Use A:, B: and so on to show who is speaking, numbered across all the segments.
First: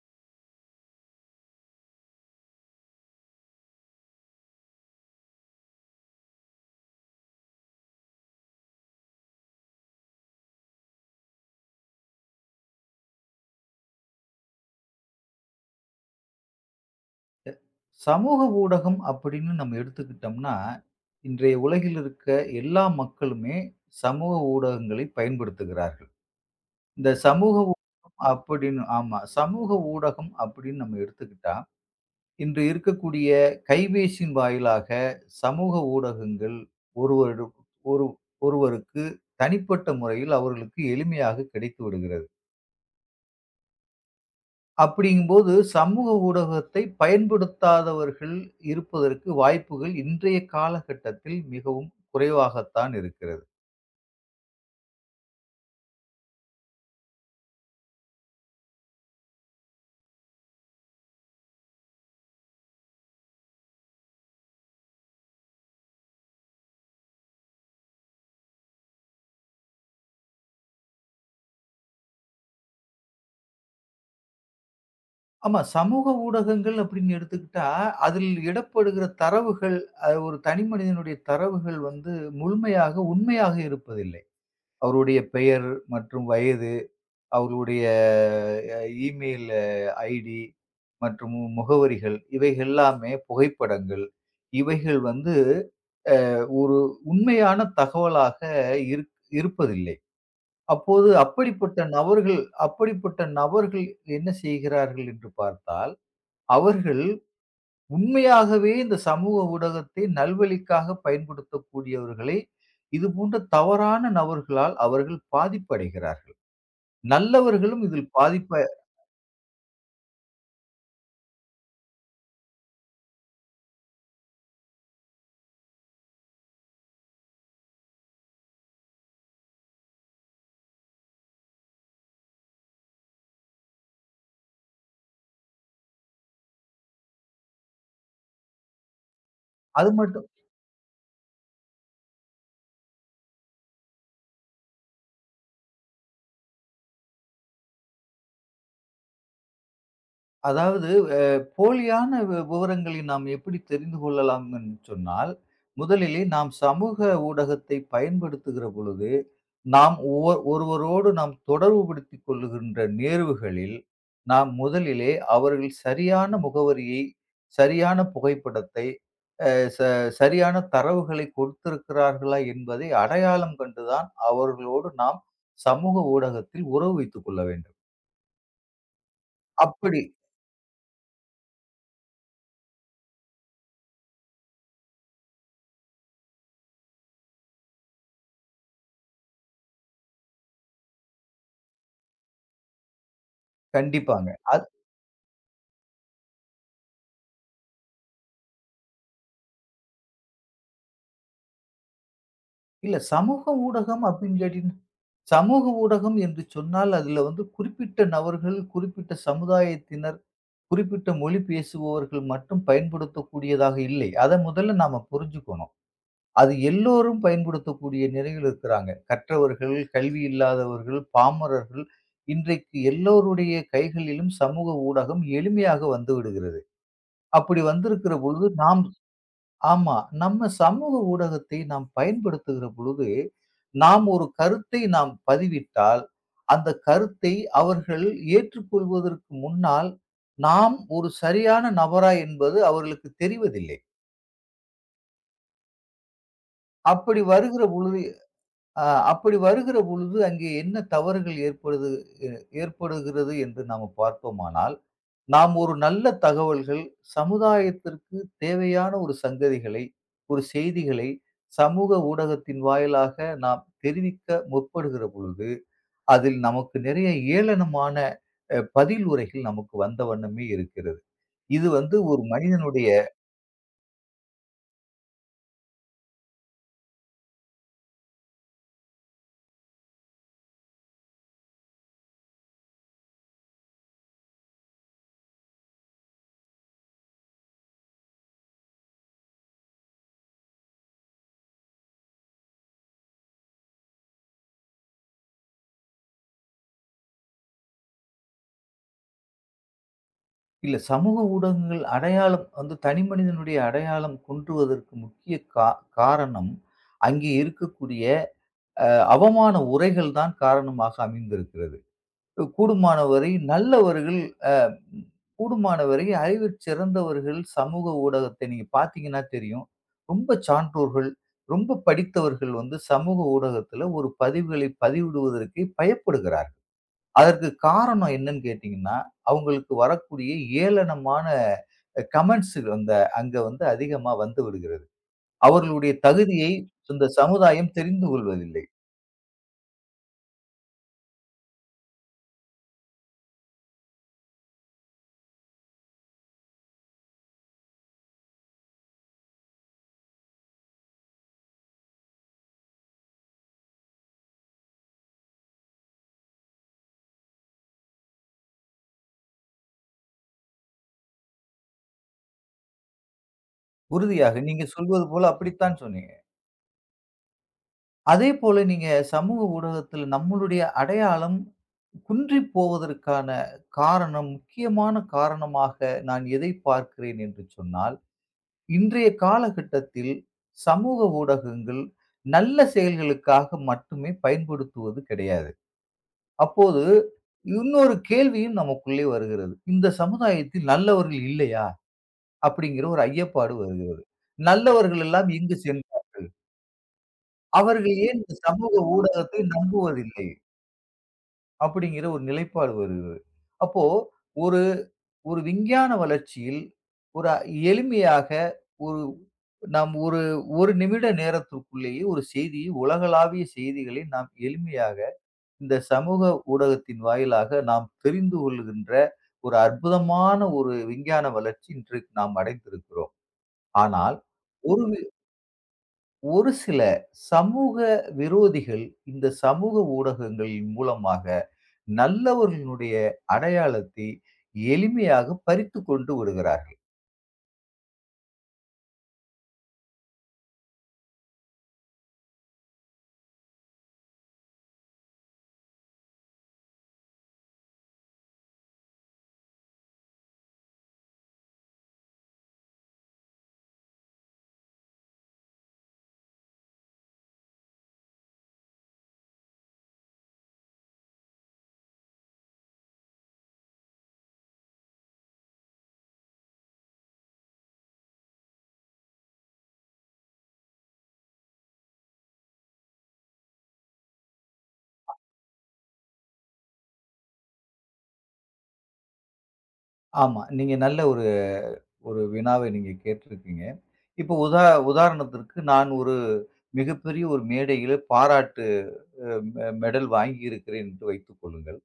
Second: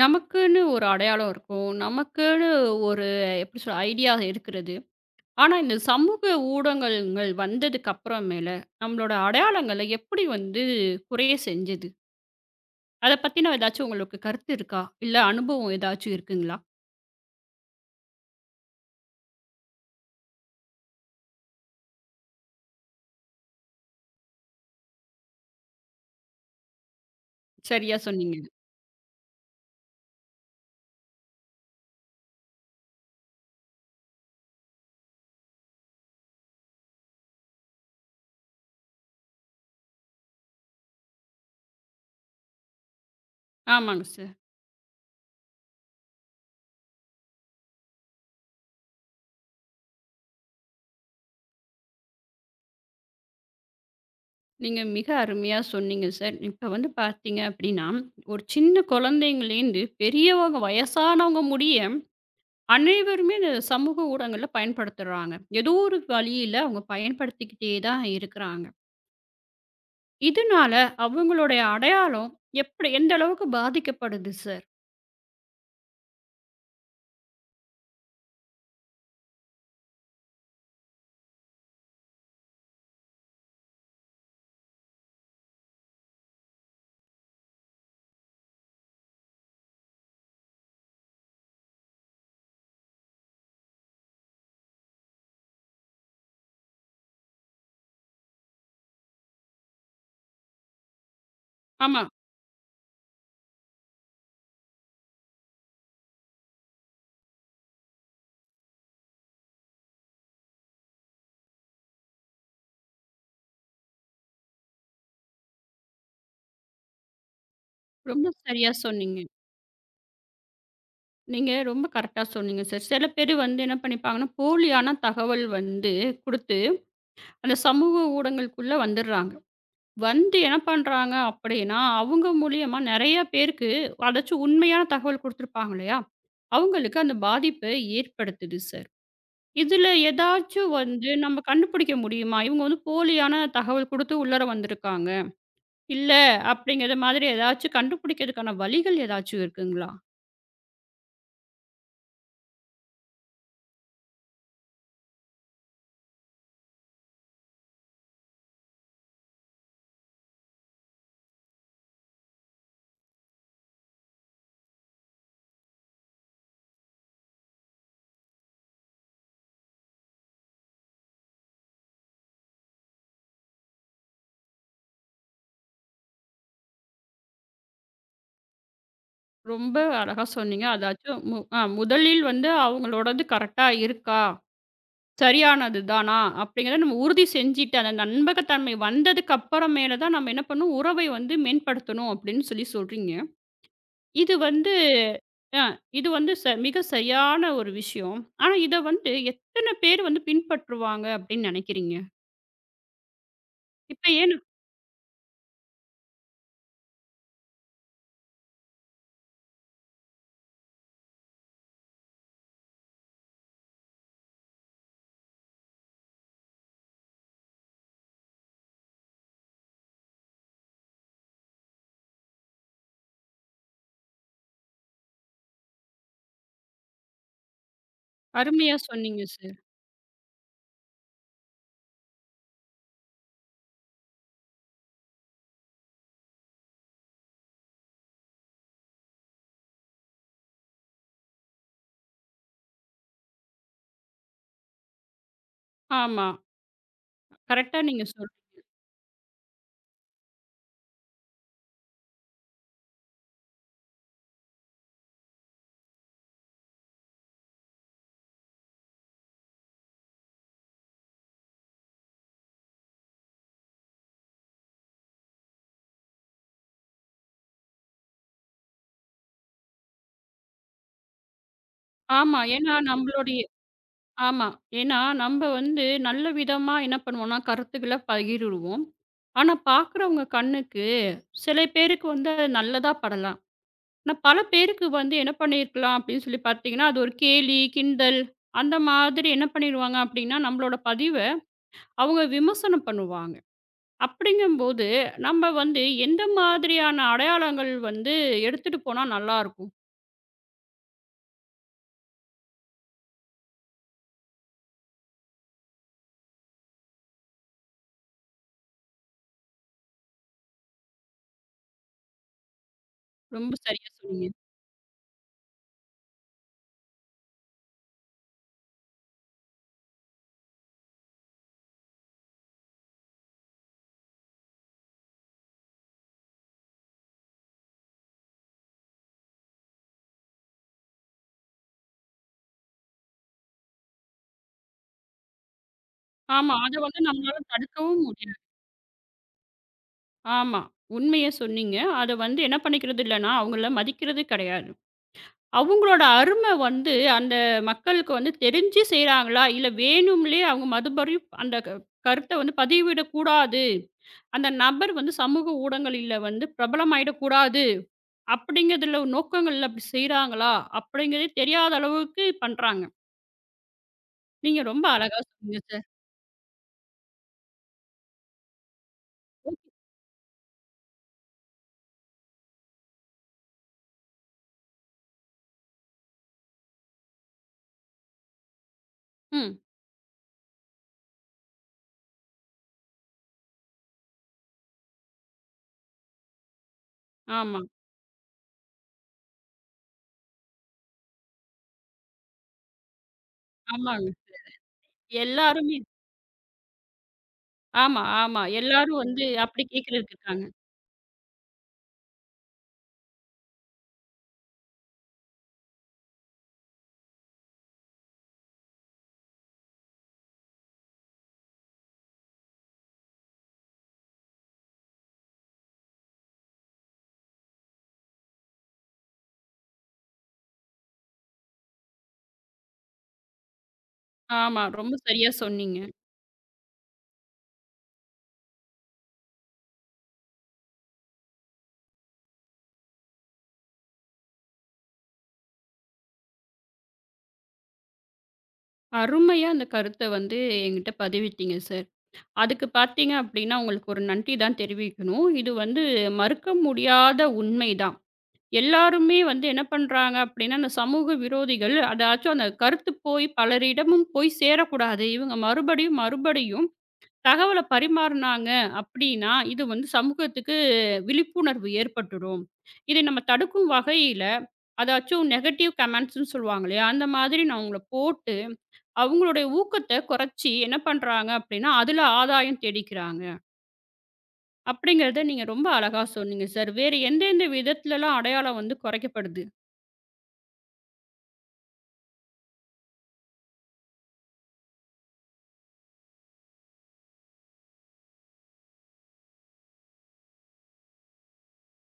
A: நமக்குன்னு ஒரு அடையாளம் இருக்கும். நமக்குன்னு ஒரு எப்படி சொல்ல ஐடியா இருக்கிறது. ஆனா, இந்த சமூக ஊடகங்கள் வந்ததுக்கு அப்புறமேல, நம்மளோட அடையாளங்கள எப்படி வந்து குறைய செஞ்சது? அத பத்தின ஏதாச்சும் உங்களுக்கு கருத்து இருக்கா? இல்ல அனுபவம் ஏதாச்சும் இருக்குங்களா?
B: சமூக ஊடகம் அப்படின்னு நம்ம எடுத்துக்கிட்டோம்னா, இன்றைய உலகில் இருக்க எல்லா மக்களுமே சமூக ஊடகங்களை பயன்படுத்துகிறார்கள். இந்த சமூக ஊடகம்
A: சரியா சொன்னீங்க.
B: அப்படின்னு ஆமா. சமூக ஊடகம் அப்படின்னு நம்ம எடுத்துக்கிட்டா, இன்று இருக்கக்கூடிய கைபேசியின் வாயிலாக சமூக ஊடகங்கள் ஒருவரு ஒரு ஒருவருக்கு தனிப்பட்ட முறையில் அவர்களுக்கு எளிமையாக கிடைத்து விடுகிறது.
A: ஆமாங்க சார்.
B: அப்படிங்கும்போது, சமூக ஊடகத்தை பயன்படுத்தாதவர்கள் இருப்பதற்கு வாய்ப்புகள் இன்றைய காலகட்டத்தில் மிகவும் குறைவாகத்தான் இருக்கிறது.
A: நீங்க மிக அருமையா சொன்னீங்க சார். இப்ப வந்து பார்த்தீங்க அப்படின்னா, ஒரு சின்ன குழந்தைங்கலேருந்து பெரியவங்க வயசானவங்க முடிய அனைவருமே இந்த சமூக ஊடகங்கள்ல பயன்படுத்துறாங்க. ஏதோ ஒரு வழியில அவங்க பயன்படுத்திக்கிட்டே தான் இருக்கிறாங்க. இதனால அவங்களுடைய அடையாளம் எப்படி எந்த அளவுக்கு பாதிக்கப்படுது சார்?
B: ஆமா, சமூக ஊடகங்கள் அப்படின்னு எடுத்துக்கிட்டா, அதில் இடப்படுகிற தரவுகள் அது ஒரு தனி மனிதனுடைய தரவுகள் வந்து முழுமையாக, உண்மையாக இருப்பதில்லை. அவருடைய பெயர் மற்றும் வயது அவர்களுடைய அ இமெயில் ஐடி மற்றும் முகவரிகள், இவைகள் எல்லாமே புகைப்படங்கள். இவைகள் வந்து அ ஒரு உண்மையான தகவலாக இருக் இருப்பதில்லை. அப்போது
A: ஆமா.
B: அப்படிப்பட்ட நபர்கள் என்ன செய்கிறார்கள் என்று பார்த்தால், அவர்கள் உண்மையாகவே இந்த சமூக ஊடகத்தை நல்வழிக்காக பயன்படுத்தக்கூடியவர்களை, இதுபோன்ற தவறான நபர்களால் அவர்கள் பாதிப்படைகிறார்கள். நல்லவர்களும் இதில்
A: ரொம்ப
B: பாதிப்பு.
A: சரியா சொன்னீங்க. நீங்க ரொம்ப கரெக்ட்டா சொன்னீங்க சார். சில பேரு வந்து என்ன பண்ணிப்பாங்கன்னா, போலியான தகவல் வந்து குடுத்து, அந்த சமூக ஊடகங்களுக்குள்ள வந்துடுறாங்க. வந்து என்ன பண்றாங்க அப்படின்னா, அவங்க மூலியமா நெறைய பேருக்கு அதாச்சும் உண்மையான தகவல் குடுத்துருப்பாங்க இல்லையா? அவங்களுக்கு அந்த பாதிப்ப ஏற்படுத்துது சார். இதுல
B: அது மட்டும்
A: ஏதாச்சும் வந்து நம்ம கண்டுபிடிக்க முடியுமா? இவங்க வந்து போலியான தகவல் குடுத்து உள்ளார வந்திருக்காங்க. இல்ல அப்படிங்கிற மாதிரி ஏதாச்சும் கண்டுபிடிக்கிறதுக்கான வழிகள் ஏதாச்சும் இருக்குங்களா?
B: அதாவது அ போலியான விவரங்களை நாம் எப்படி தெரிந்து கொள்ளலாம் என்று சொன்னால், முதலிலே நாம் சமூக ஊடகத்தை பயன்படுத்துகிற பொழுது, நாம் ஒருவரோடு நாம் தொடர்புபடுத்திக் கொள்ளுகின்ற நேர்வுகளில், நாம் முதலிலே அவர்கள் சரியான முகவரியை, சரியான புகைப்படத்தை, அ ச சரியான தரவுகளை கொடுத்திருக்கிறார்களா என்பதை அடையாளம் கண்டுதான் அவர்களோடு நாம் சமூக ஊடகத்தில் உறவு வைத்துக் கொள்ள வேண்டும்.
A: ரொம்ப
B: அப்படி
A: அழகா சொன்னீங்க. அதாச்சும் மு அ முதலில் வந்து அவங்களோடது கரெக்ட்டா இருக்கா? சரியானது தானா? அப்படிங்கிறத நம்ம உறுதி செஞ்சுட்டு, அந்த நம்பகத்தன்மை வந்ததுக்கு அப்புறமேல தான் நம்ம என்ன பண்ணணும், உறவை வந்து மேம்படுத்தணும் அப்படின்னு சொல்லி சொல்றீங்க.
B: கண்டிப்பாங்க.
A: இது வந்து அ இது வந்து மிக சரியான ஒரு விஷயம். ஆனா, இத வந்து எத்தன பேர் வந்து பின்பற்றுவாங்க அப்படின்னு நெனைக்கிறீங்க?
B: இல்ல சமூக ஊடகம்
A: இப்ப
B: அப்படின்னு
A: ஏன்னு
B: கேட்டீங்கன்னா, சமூக ஊடகம் என்று சொன்னால் அதுல வந்து குறிப்பிட்ட நபர்கள், குறிப்பிட்ட சமுதாயத்தினர், குறிப்பிட்ட மொழி பேசுபவர்கள் மட்டும் பயன்படுத்தக்கூடியதாக இல்லை. அத முதல்ல நாம புரிஞ்சுக்கணும். அது எல்லோரும் பயன்படுத்தக்கூடிய நிலையில் இருக்கிறாங்க. கற்றவர்கள், கல்வி இல்லாதவர்கள், பாமரர்கள் இன்றைக்கு எல்லோருடைய கைகளிலும் சமூக ஊடகம் எளிமையாக வந்து விடுகிறது. அப்படி வந்திருக்கிற பொழுது
A: அருமையா
B: நாம்.
A: சொன்னீங்க சார்.
B: ஆமா. நம்ம சமூக ஊடகத்தை நாம் பயன்படுத்துகிற பொழுது, நாம் ஒரு கருத்தை நாம் பதிவிட்டால், அந்த கருத்தை அவர்கள் ஏற்றுக்கொள்வதற்கு முன்னால், நாம் ஒரு சரியான நபரா என்பது அவர்களுக்கு தெரிவதில்லை.
A: ஆமா.
B: அப்படி வருகிற
A: கரெக்ட்டா
B: பொழுது
A: நீங்க சொல்
B: அ அப்படி வருகிற பொழுது அங்கே என்ன தவறுகள் ஏற்படுது எ ஏற்படுகிறது என்று நாம பார்ப்போமானால், நாம் ஒரு நல்ல தகவல்கள் சமுதாயத்திற்கு தேவையான ஒரு சங்கதிகளை, ஒரு செய்திகளை சமூக ஊடகத்தின் வாயிலாக நாம் தெரிவிக்க முற்படுகிற பொழுது, அதில் நமக்கு நிறைய ஏளனமான பதில் உரைகள் நமக்கு வந்த வண்ணமே இருக்கிறது. இது வந்து ஒரு
A: ஆமா. ஏன்னா
B: மனிதனுடைய.
A: நம்மளுடைய ஆமா. ஏன்னா நம்ப வந்து நல்ல விதமா என்ன பண்ணுவோம்னா, கருத்துக்கள பகிருவோம். ஆனா, பார்க்குறவங்க கண்ணுக்கு சில பேருக்கு வந்து அது நல்லதா படலாம். ஆனா, பல பேருக்கு வந்து என்ன பண்ணியிருக்கலாம் அப்படின்னு சொல்லி பார்த்தீங்கன்னா, அது ஒரு கேலி, கிண்டல் அந்த மாதிரி என்ன பண்ணிருவாங்க அப்படின்னா, நம்மளோட பதிவு அவங்க விமர்சனம் பண்ணுவாங்க. அப்படிங்கும்போது, நம்ம வந்து எந்த மாதிரியான அடையாளங்கள் வந்து எடுத்துட்டு போனா நல்லாருக்கும்?
B: இல்ல சமூக ஊடகங்கள் அடையாளம் வந்து தனி மனிதனுடைய அடையாளம் குன்றுவதற்கு முக்கிய காரணம், அங்கே இருக்கக்கூடிய அ அவமான உரைகள் தான் காரணமாக அமைந்திருக்கிறது. கூடுமானவரை
A: ரொம்ப சரியா
B: நல்லவர்கள்.
A: சொன்னீங்க.
B: அ கூடுமானவரை அறிவில் சிறந்தவர்கள் சமூக ஊடகத்தை நீங்க பார்த்தீங்கன்னா தெரியும். ரொம்ப சான்றோர்கள், ரொம்ப படித்தவர்கள் வந்து சமூக ஊடகத்தில ஒரு பதிவுகளை பதிவிடுவதற்கு பயப்படுகிறார்கள். அதற்கு காரணம் என்னன்னு கேட்டீங்கன்னா, அவங்களுக்கு வரக்கூடிய ஏளனமான கமெண்ட்ஸுகள் அந்த அங்க வந்து அதிகமா வந்து விடுகிறது. அவர்களுடைய தகுதியை
A: ஆமா. அத வந்து
B: இந்த
A: நம்மளால
B: சமுதாயம்
A: தடுக்கவும்
B: தெரிந்து
A: முடியாது.
B: கொள்வதில்லை.
A: ஆமா. உண்மைய சொன்னீங்க. அத வந்து என்ன பண்ணிக்கிறது இல்லன்னா, அவங்கள மதிக்கிறது கெடையாது. அவங்களோட அரும வந்து அந்த மக்களுக்கு வந்து தெரிஞ்சு செய்றாங்களா? இல்ல வேணும்லே அவங்க மறுபடியும் அந்த கருத்த வந்து பதிவிடக்கூடாது. அந்த நபர் வந்து சமூக ஊடகங்கள்ல வந்து பிரபலமாயிடக்கூடாது. அப்படிங்கிறதுல நோக்கங்கள்ல அப்படி செய்றாங்களா? அப்படிங்கிறதே தெரியாத அளவுக்கு பண்றாங்க.
B: உறுதியாக
A: நீங்க
B: நீங்க
A: ரொம்ப
B: சொல்வது
A: அழகா
B: போல
A: சொன்னீங்க
B: அப்படித்தான்
A: சார்.
B: சொன்னீங்க. அதே போல நீங்க சமூக ஊடகத்துல நம்மளுடைய அடையாளம் குன்றிப் போவதற்கான காரணம், முக்கியமான காரணமாக நான் எதை பார்க்கிறேன் என்று சொன்னால், இன்றைய
A: ம்.
B: காலகட்டத்தில் சமூக ஊடகங்கள் நல்ல செயல்களுக்காக மட்டுமே பயன்படுத்துவது கிடையாது. அப்போது
A: ஆமா,
B: இன்னொரு கேள்வியும் நமக்குள்ளே வருகிறது. இந்த சமுதாயத்தில் நல்லவர்கள் இல்லையா? அப்படிங்கிற ஒரு ஐயப்பாடு வருகிறது.
A: ஆமாங்க.
B: நல்லவர்கள் எல்லாம் எங்கு
A: எல்லாருமே
B: சென்றார்கள்? அவர்கள்
A: ஆமா,
B: ஏன் இந்த
A: ஆமா.
B: சமூக
A: எல்லாரும் வந்து
B: ஊடகத்தை
A: அப்படி கேட்கறதுக்கு
B: நம்புவதில்லை?
A: இருக்காங்க.
B: அப்படிங்கிற ஒரு நிலைப்பாடு வருகிறது. அப்போ ஒரு ஒரு விஞ்ஞான வளர்ச்சியில் ஒரு எளிமையாக ஒரு நாம் ஒரு 1 நிமிட நேரத்திற்குள்ளேயே ஒரு செய்தியை உலகளாவிய செய்திகளை நாம் எளிமையாக இந்த சமூக ஊடகத்தின் வாயிலாக நாம் தெரிந்து கொள்கின்ற ஒரு அற்புதமான ஒரு விஞ்ஞான வளர்ச்சி இன்றைக்கு நாம் அடைந்திருக்கிறோம். ஆனால்
A: ஆமா,
B: ஒரு
A: ரொம்ப
B: வி
A: சரியா சொன்னீங்க.
B: ஒரு சில சமூக விரோதிகள் இந்த சமூக ஊடகங்களின் மூலமாக நல்லவர்களுடைய அடையாளத்தை எளிமையாக பறித்து கொண்டு விடுகிறார்கள்.
A: அருமையா அந்த கருத்த வந்து என்கிட்ட பதிவிட்டீங்க சார். அதுக்கு பார்த்தீங்க அப்படின்னா, உங்களுக்கு ஒரு நன்றி தான் தெரிவிக்கணும். இது வந்து மறுக்க முடியாத உண்மைதான். எல்லாருமே வந்து என்ன பண்றாங்க அப்படின்னா, அந்த சமூக விரோதிகள் அதாச்சும் அந்த கருத்து போய் பலரிடமும் போய் சேரக்கூடாது. இவங்க மறுபடியும், மறுபடியும் தகவல பரிமாறுனாங்க அப்படின்னா, இது வந்து சமூகத்துக்கு விழிப்புணர்வு ஏற்பட்டுடும். இதை நம்ம தடுக்கும் வகையில, அதாச்சும் நெகட்டிவ் கமெண்ட்ஸ்ன்னு சொல்லுவாங்க இல்லையா? அந்த மாதிரி நான் அவங்கள போட்டு, அவங்களுடைய ஊக்கத்த குறைச்சி என்ன பண்றாங்க அப்படின்னா, அதுல ஆதாயம் தேடிக்கிறாங்க. அப்படிங்கிறத நீங்க ரொம்ப அழகா சொன்னீங்க சார். வேறு எந்தெந்த விதத்துலலாம் அடையாளம் வந்து குறைக்கப்படுது?
B: ஆமா. நீங்க நல்ல ஒரு ஒரு வினாவை நீங்க கேட்டிருக்கீங்க. இப்போ உதாரணத்திற்கு நான் ஒரு மிகப்பெரிய ஒரு மேடையில பாராட்டு அ மெ மெடல் வாங்கியிருக்கிறேன் என்று வைத்துக் கொள்ளுங்கள்.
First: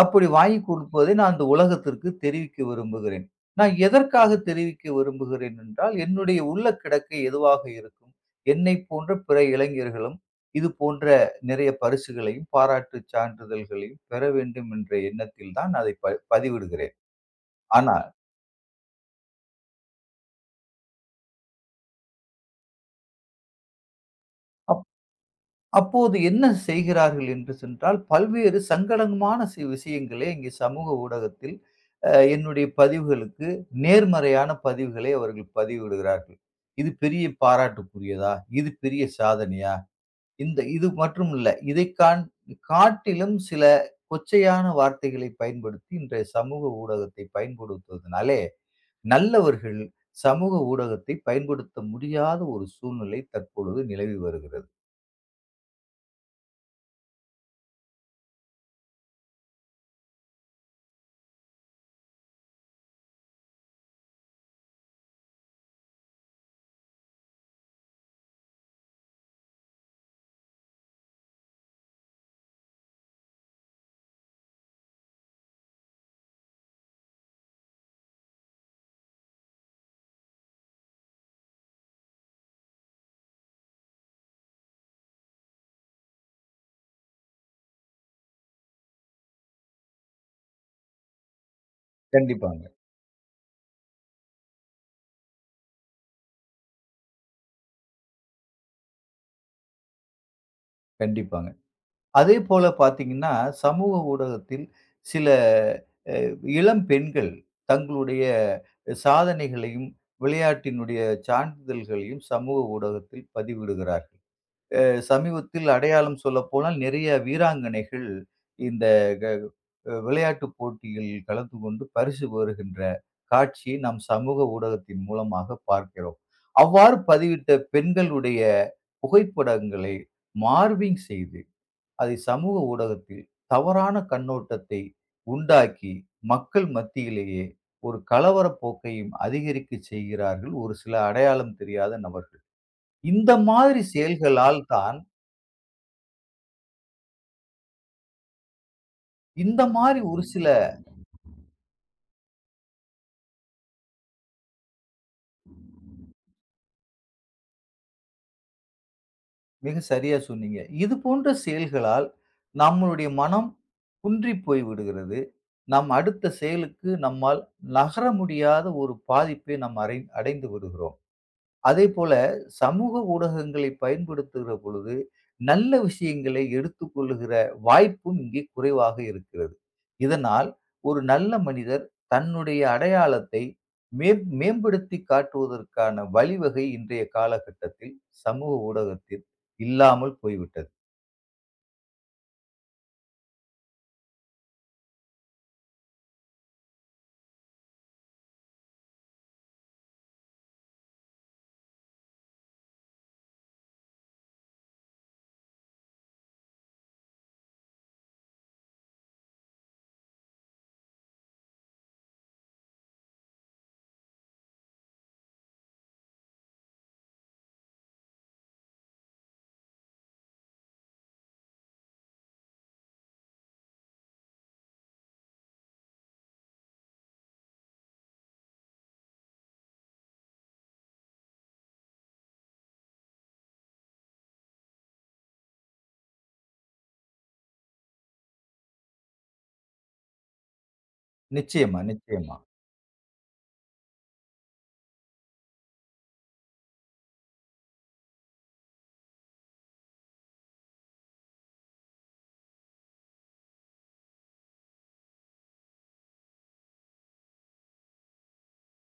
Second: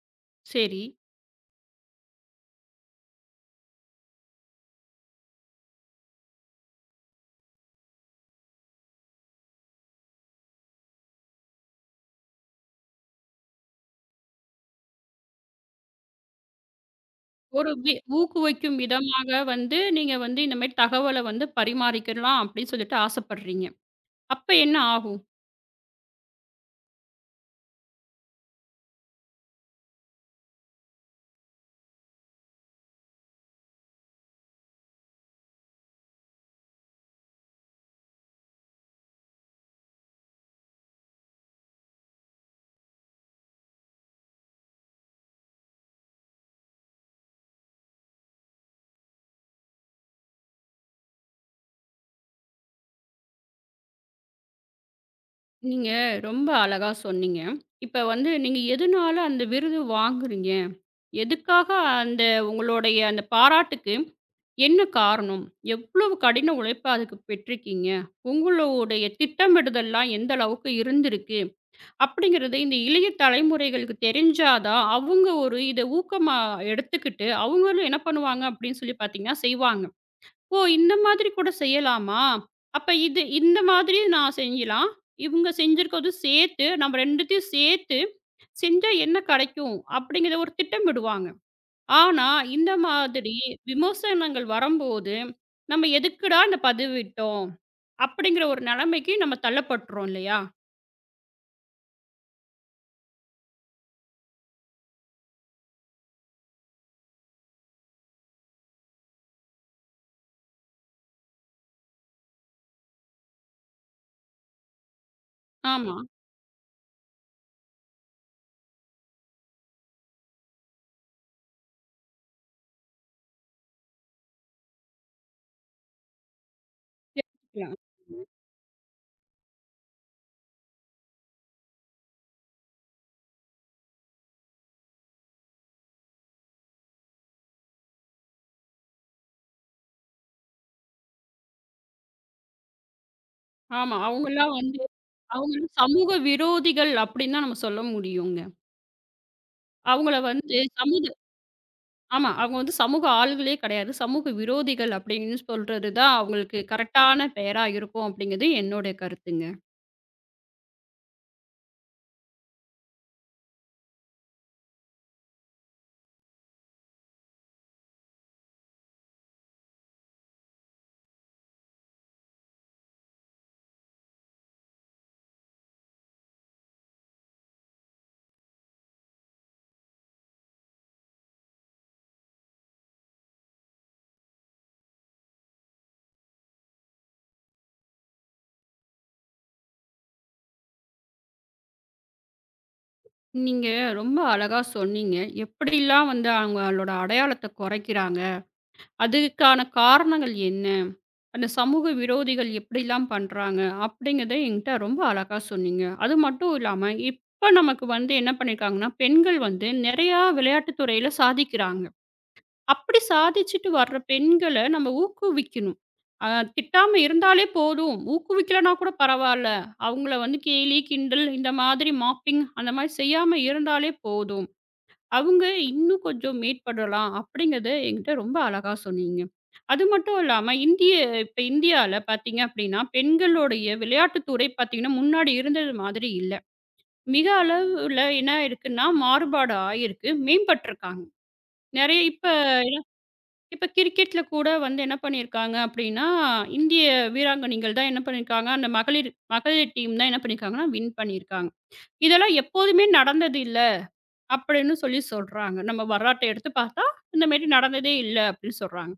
B: அப்படி வாங்கி
A: சரி.
B: கொடுப்பதை நான் அந்த உலகத்திற்கு தெரிவிக்க விரும்புகிறேன். நான் எதற்காக தெரிவிக்க விரும்புகிறேன் என்றால், என்னுடைய உள்ள கிடக்கை எதுவாக இருக்கும், என்னைப் போன்ற பிற இளைஞர்களும் இது போன்ற நிறைய பரிசுகளையும், பாராட்டுச் சான்றிதழ்களையும் பெற வேண்டும் என்ற எண்ணத்தில் தான் அதை பதிவிடுகிறேன்.
A: ஒரு
B: ஆனால்
A: ஊக்குவிக்கும் விதமாக வந்து, நீங்க வந்து இந்த மாரி தகவல வந்து பரிமாறிக்கலாம் அப்படின்னு சொல்லிட்டு ஆசைப்படுறீங்க. அப்ப என்ன ஆகும்?
B: அப்போது என்ன செய்கிறார்கள் என்று சென்றால், பல்வேறு சங்கடமான விஷயங்களை இங்கே சமூக ஊடகத்தில் என்னுடைய பதிவுகளுக்கு நேர்மறையான பதிவுகளை அவர்கள் பதிவிடுகிறார்கள். இது பெரிய பாராட்டுக்குரியதா? இது பெரிய சாதனையா? இந்த இது மற்றும் இல்ல. இதைக் காட்டிலும் சில கொச்சையான வார்த்தைகளை பயன்படுத்தி இன்றைய சமூக ஊடகத்தை பயன்படுத்துவதனாலே, நல்லவர்கள் சமூக ஊடகத்தை பயன்படுத்த முடியாத ஒரு சூழ்நிலை தற்பொழுது நிலவி வருகிறது.
A: நீங்க ரொம்ப அழகா சொன்னீங்க. இப்ப வந்து நீங்க எதுனால அந்த விருது வாங்குறீங்க? எதுக்காக அந்த உங்களுடைய அந்த பாராட்டுக்கு என்ன காரணம்? எவ்வளவு கடின உழைப்பு அதுக்கு பெற்றிருக்கீங்க? உங்களுடைய திட்டமிடுதல்லாம் எந்த அளவுக்கு இருந்திருக்கு? அப்படிங்கிறது இந்த இளைய தலைமுறைகளுக்கு தெரிஞ்சா தான், அவங்க ஒரு இத ஊக்கமா எடுத்துக்கிட்டு, அவங்களும் என்ன பண்ணுவாங்க அப்படின்னு சொல்லி பார்த்தீங்கன்னா, செய்வாங்க. "ஓ! இந்த மாதிரி கூட செய்யலாமா? அப்ப இது இந்த மாதிரி நான் செய்யலாம். இவங்க செஞ்சிருக்கதும் சேர்த்து நம்ம 2த்தையும் சேர்த்து செஞ்சா என்ன கிடைக்கும்?" அப்படிங்கிற ஒரு திட்டமிடுவாங்க. ஆனா,
B: கண்டிப்பா.
A: இந்த மாதிரி விமர்சனங்கள் வரம்போது, "நம்ம எதுக்குடா இந்த பதவிட்டோம்?" அப்படிங்கிற ஒரு நிலைமைக்கு நம்ம தள்ளப்பட்டுறோம் இல்லையா?
B: கண்டிப்பாங்க. அதே போல பார்த்தீங்கன்னா, சமூக ஊடகத்தில் சில அ இளம் பெண்கள் தங்களுடைய சாதனைகளையும், விளையாட்டினுடைய சான்றிதழ்களையும் சமூக ஊடகத்தில் பதிவிடுகிறார்கள். சமீபத்தில்
A: ஆமா.
B: அடையாளம் சொல்லப்போனால் நிறைய வீராங்கனைகள் இந்த க அ விளையாட்டு போட்டியில் கலந்து கொண்டு பரிசு பெறுகின்ற காட்சியை நாம் சமூக ஊடகத்தின் மூலமாக பார்க்கிறோம். அவ்வாறு பதிவிட்ட
A: தெரிஞ்சுக்கலாம்.
B: பெண்களுடைய புகைப்படங்களை மார்பிங் செய்து அதை சமூக ஊடகத்தில் தவறான கண்ணோட்டத்தை உண்டாக்கி மக்கள் மத்தியிலேயே ஒரு கலவரப் போக்கையும் அதிகரிக்க செய்கிறார்கள் ஒரு சில அடையாளம் தெரியாத நபர்கள். இந்த மாதிரி
A: ஆமா. அவங்கலாம்
B: செயல்களால்
A: வந்து
B: தான்.
A: அவங்களும் சமூக விரோதிகள் அப்படின்னு தான் நம்ம சொல்ல முடியுங்க.
B: இந்த மாரி
A: அவங்கள
B: ஒரு ம். சில
A: வந்து சமூக ஆமா. அவங்க வந்து சமூக ஆள்களே கிடையாது. சமூக விரோதிகள் அப்படின்னு சொல்றது தான் அவங்களுக்கு கரெக்டான பெயரா இருக்கும் அப்படிங்கிறது என்னோட கருத்துங்க.
B: மிக சரியா சொன்னீங்க. இது போன்ற செயல்களால் நம்மளுடைய மனம் குன்றிப் போய் விடுகிறது. நம் அடுத்த செயலுக்கு நம்மால் நகர முடியாத ஒரு பாதிப்பை நாம் அரை அடைந்து விடுகிறோம். அதே போல சமூக ஊடகங்களை பயன்படுத்துகிற பொழுது, நல்ல விஷயங்களை எடுத்துக்கொள்ளுகிற வாய்ப்பும் இங்கே குறைவாக இருக்கிறது. இதனால் ஒரு நல்ல மனிதர் தன்னுடைய அடையாளத்தை மேம்படுத்திக் காட்டுவதற்கான வழிவகை இன்றைய காலகட்டத்தில் சமூக ஊடகத்தில் இல்லாமல் போய்விட்டது.
A: நீங்க ரொம்ப அழகா சொன்னீங்க. எப்படிலாம் வந்து அவங்களோட அடையாளத்த குறைக்கிறாங்க? அதுக்கான காரணங்கள் என்ன? அந்த சமூக விரோதிகள் எப்படிலாம் பண்றாங்க? அப்படிங்கிறத என்கிட்ட ரொம்ப அழகா சொன்னீங்க. அது மட்டும் இல்லாம, இப்ப நமக்கு வந்து என்ன பண்ணியிருக்காங்கன்னா, பெண்கள் வந்து நெறையா விளையாட்டு துறையில சாதிக்கிறாங்க. அப்படி சாதிச்சுட்டு வர்ற பெண்கள நம்ம ஊக்குவிக்கணும். அ திட்டாம இருந்தாலே போதும். ஊக்குவிக்கலனா கூட பரவால்ல. அவங்கள வந்து கேலி, கிண்டல் இந்த மாதிரி மாப்பிங் அந்த மாரி செய்யாம இருந்தாலே போதும். அவங்க இன்னும் கொஞ்சம் மேற்படலாம் அப்படிங்கிறத என்கிட்ட ரொம்ப அழகா சொன்னீங்க. அது மட்டும் இல்லாம இந்திய இப்ப இந்தியால பார்த்தீங்க அப்படின்னா, பெண்களுடைய விளையாட்டுத் துறை பார்த்தீங்கன்னா, முன்னாடி இருந்தது மாதிரி இல்ல. மிக அளவுல என்ன ஆயிருக்குன்னா, மாறுபாடு ஆயிருக்கு. மேம்பட்டுருக்காங்க.
B: நிச்சயமா,
A: நெறைய இப்ப
B: நிச்சயமா.
A: இப்ப கிரிக்கெட்ல கூட வந்து என்ன பண்ணியிருக்காங்க அப்படின்னா, இந்திய வீராங்கனைகள் தான் என்ன பண்ணியிருக்காங்க, அந்த மகளிர் மகளிர் டீம் தான் என்ன பண்ணியிருக்காங்கன்னா, வின் பண்ணியிருக்காங்க. இதெல்லாம் எப்போதுமே நடந்தது இல்ல. அப்படின்னு சொல்லி சொல்றாங்க. நம்ம வரலாற்ற எடுத்து பார்த்தா, இந்த மாரி நடந்ததே இல்ல அப்படின்னு சொல்றாங்க.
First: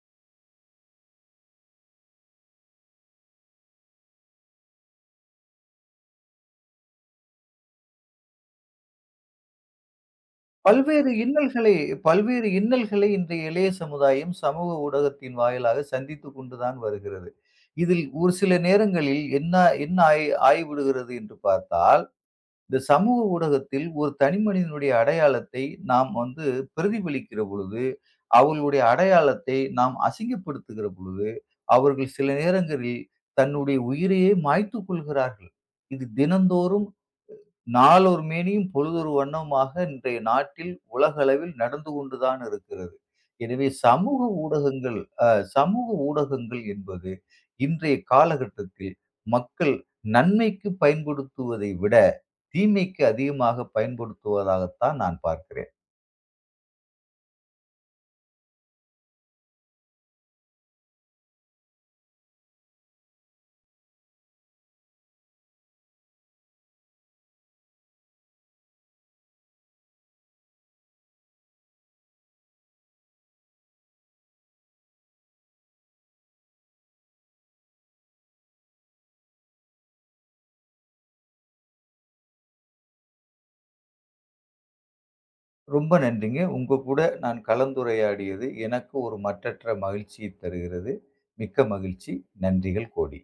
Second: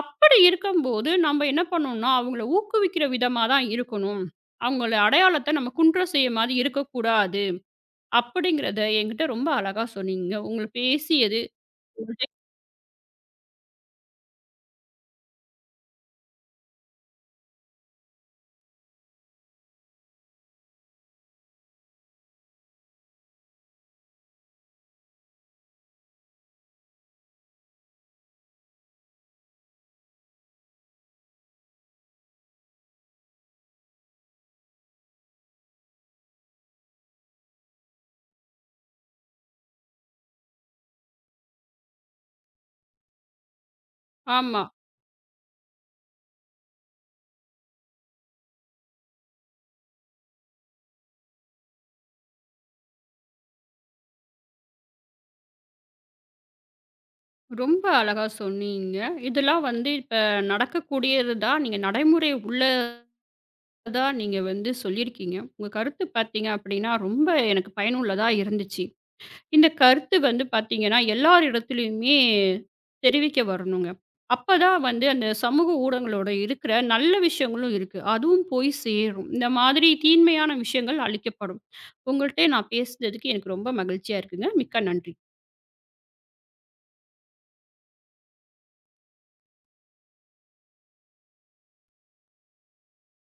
A: அப்படி இருக்கும்போது நம்ம என்ன பண்ணணும்னா, அவங்கள ஊக்குவிக்கிற விதமா தான் இருக்கணும். அவங்கள அடையாளத்த நம்ம குன்றம் செய்ய மாரி இருக்கக்கூடாது. அப்படிங்கிறத என்கிட்ட ரொம்ப அழகா சொன்னீங்க. உங்கள
B: பல்வேறு
A: பேசியது
B: இன்னல்களை
A: உங்கள்ட்ட
B: பல்வேறு இன்னல்களை இன்றைய இளைய சமுதாயம் சமூக ஊடகத்தின் வாயிலாக சந்தித்துக் கொண்டுதான் வருகிறது. இதில் ஒரு சில நேரங்களில் என்ன என்ன ஆயி ஆகிவிடுகிறது என்று பார்த்தால், இந்த சமூக ஊடகத்தில் ஒரு தனி மனிதனுடைய அடையாளத்தை நாம் வந்து பிரதிபலிக்கிற பொழுது, அவர்களுடைய அடையாளத்தை நாம் அசிங்கப்படுத்துகிற பொழுது, அவர்கள் சில நேரங்களில் தன்னுடைய உயிரையே மாய்த்துக் கொள்கிறார்கள். இது தினந்தோறும் நாளொரு மேனியும் பொழுதொரு வண்ணமுமாக இன்றைய நாட்டில் உலகளவில் நடந்து கொண்டுதான் இருக்கிறது. எனவே
A: ஆமா.
B: அ சமூக ஊடகங்கள் என்பது இன்றைய காலகட்டத்தில் மக்கள் நன்மைக்கு பயன்படுத்துவதை விட, தீமைக்கு அதிகமாக பயன்படுத்துவதாகத்தான் நான் பார்க்கிறேன்.
A: ரொம்ப அழகா சொன்னீங்க. இதெல்லாம் வந்து இப்ப நடக்கக்கூடியது தான். நீங்க நடைமுறை உள்ளதா நீங்க வந்து சொல்லியிருக்கீங்க. உங்க கருத்து பார்த்தீங்க அப்படின்னா, ரொம்ப எனக்கு பயனுள்ளதா இருந்துச்சு. இந்த கருத்து வந்து பார்த்தீங்கன்னா, எல்லார் இடத்துலயுமே தெரிவிக்க வரணுங்க. அப்பதான் வந்து அந்த சமூக ஊடகங்களோட இருக்கிற நல்ல விஷயங்களும் இருக்கு. அதுவும் போய் சேரும். இந்த மாதிரி தீன்மையான விஷயங்கள் அழிக்கப்படும். உங்கள்ட்ட நான் பேசுனதுக்கு எனக்கு ரொம்ப மகிழ்ச்சியா இருக்குங்க. மிக்க நன்றி.
B: ரொம்ப நன்றிங்க. உங்க கூட நான் கலந்துரையாடியது எனக்கு ஒரு மற்றற்ற மகிழ்ச்சியை தருகிறது. மிக்க மகிழ்ச்சி. நன்றிகள் கோடி.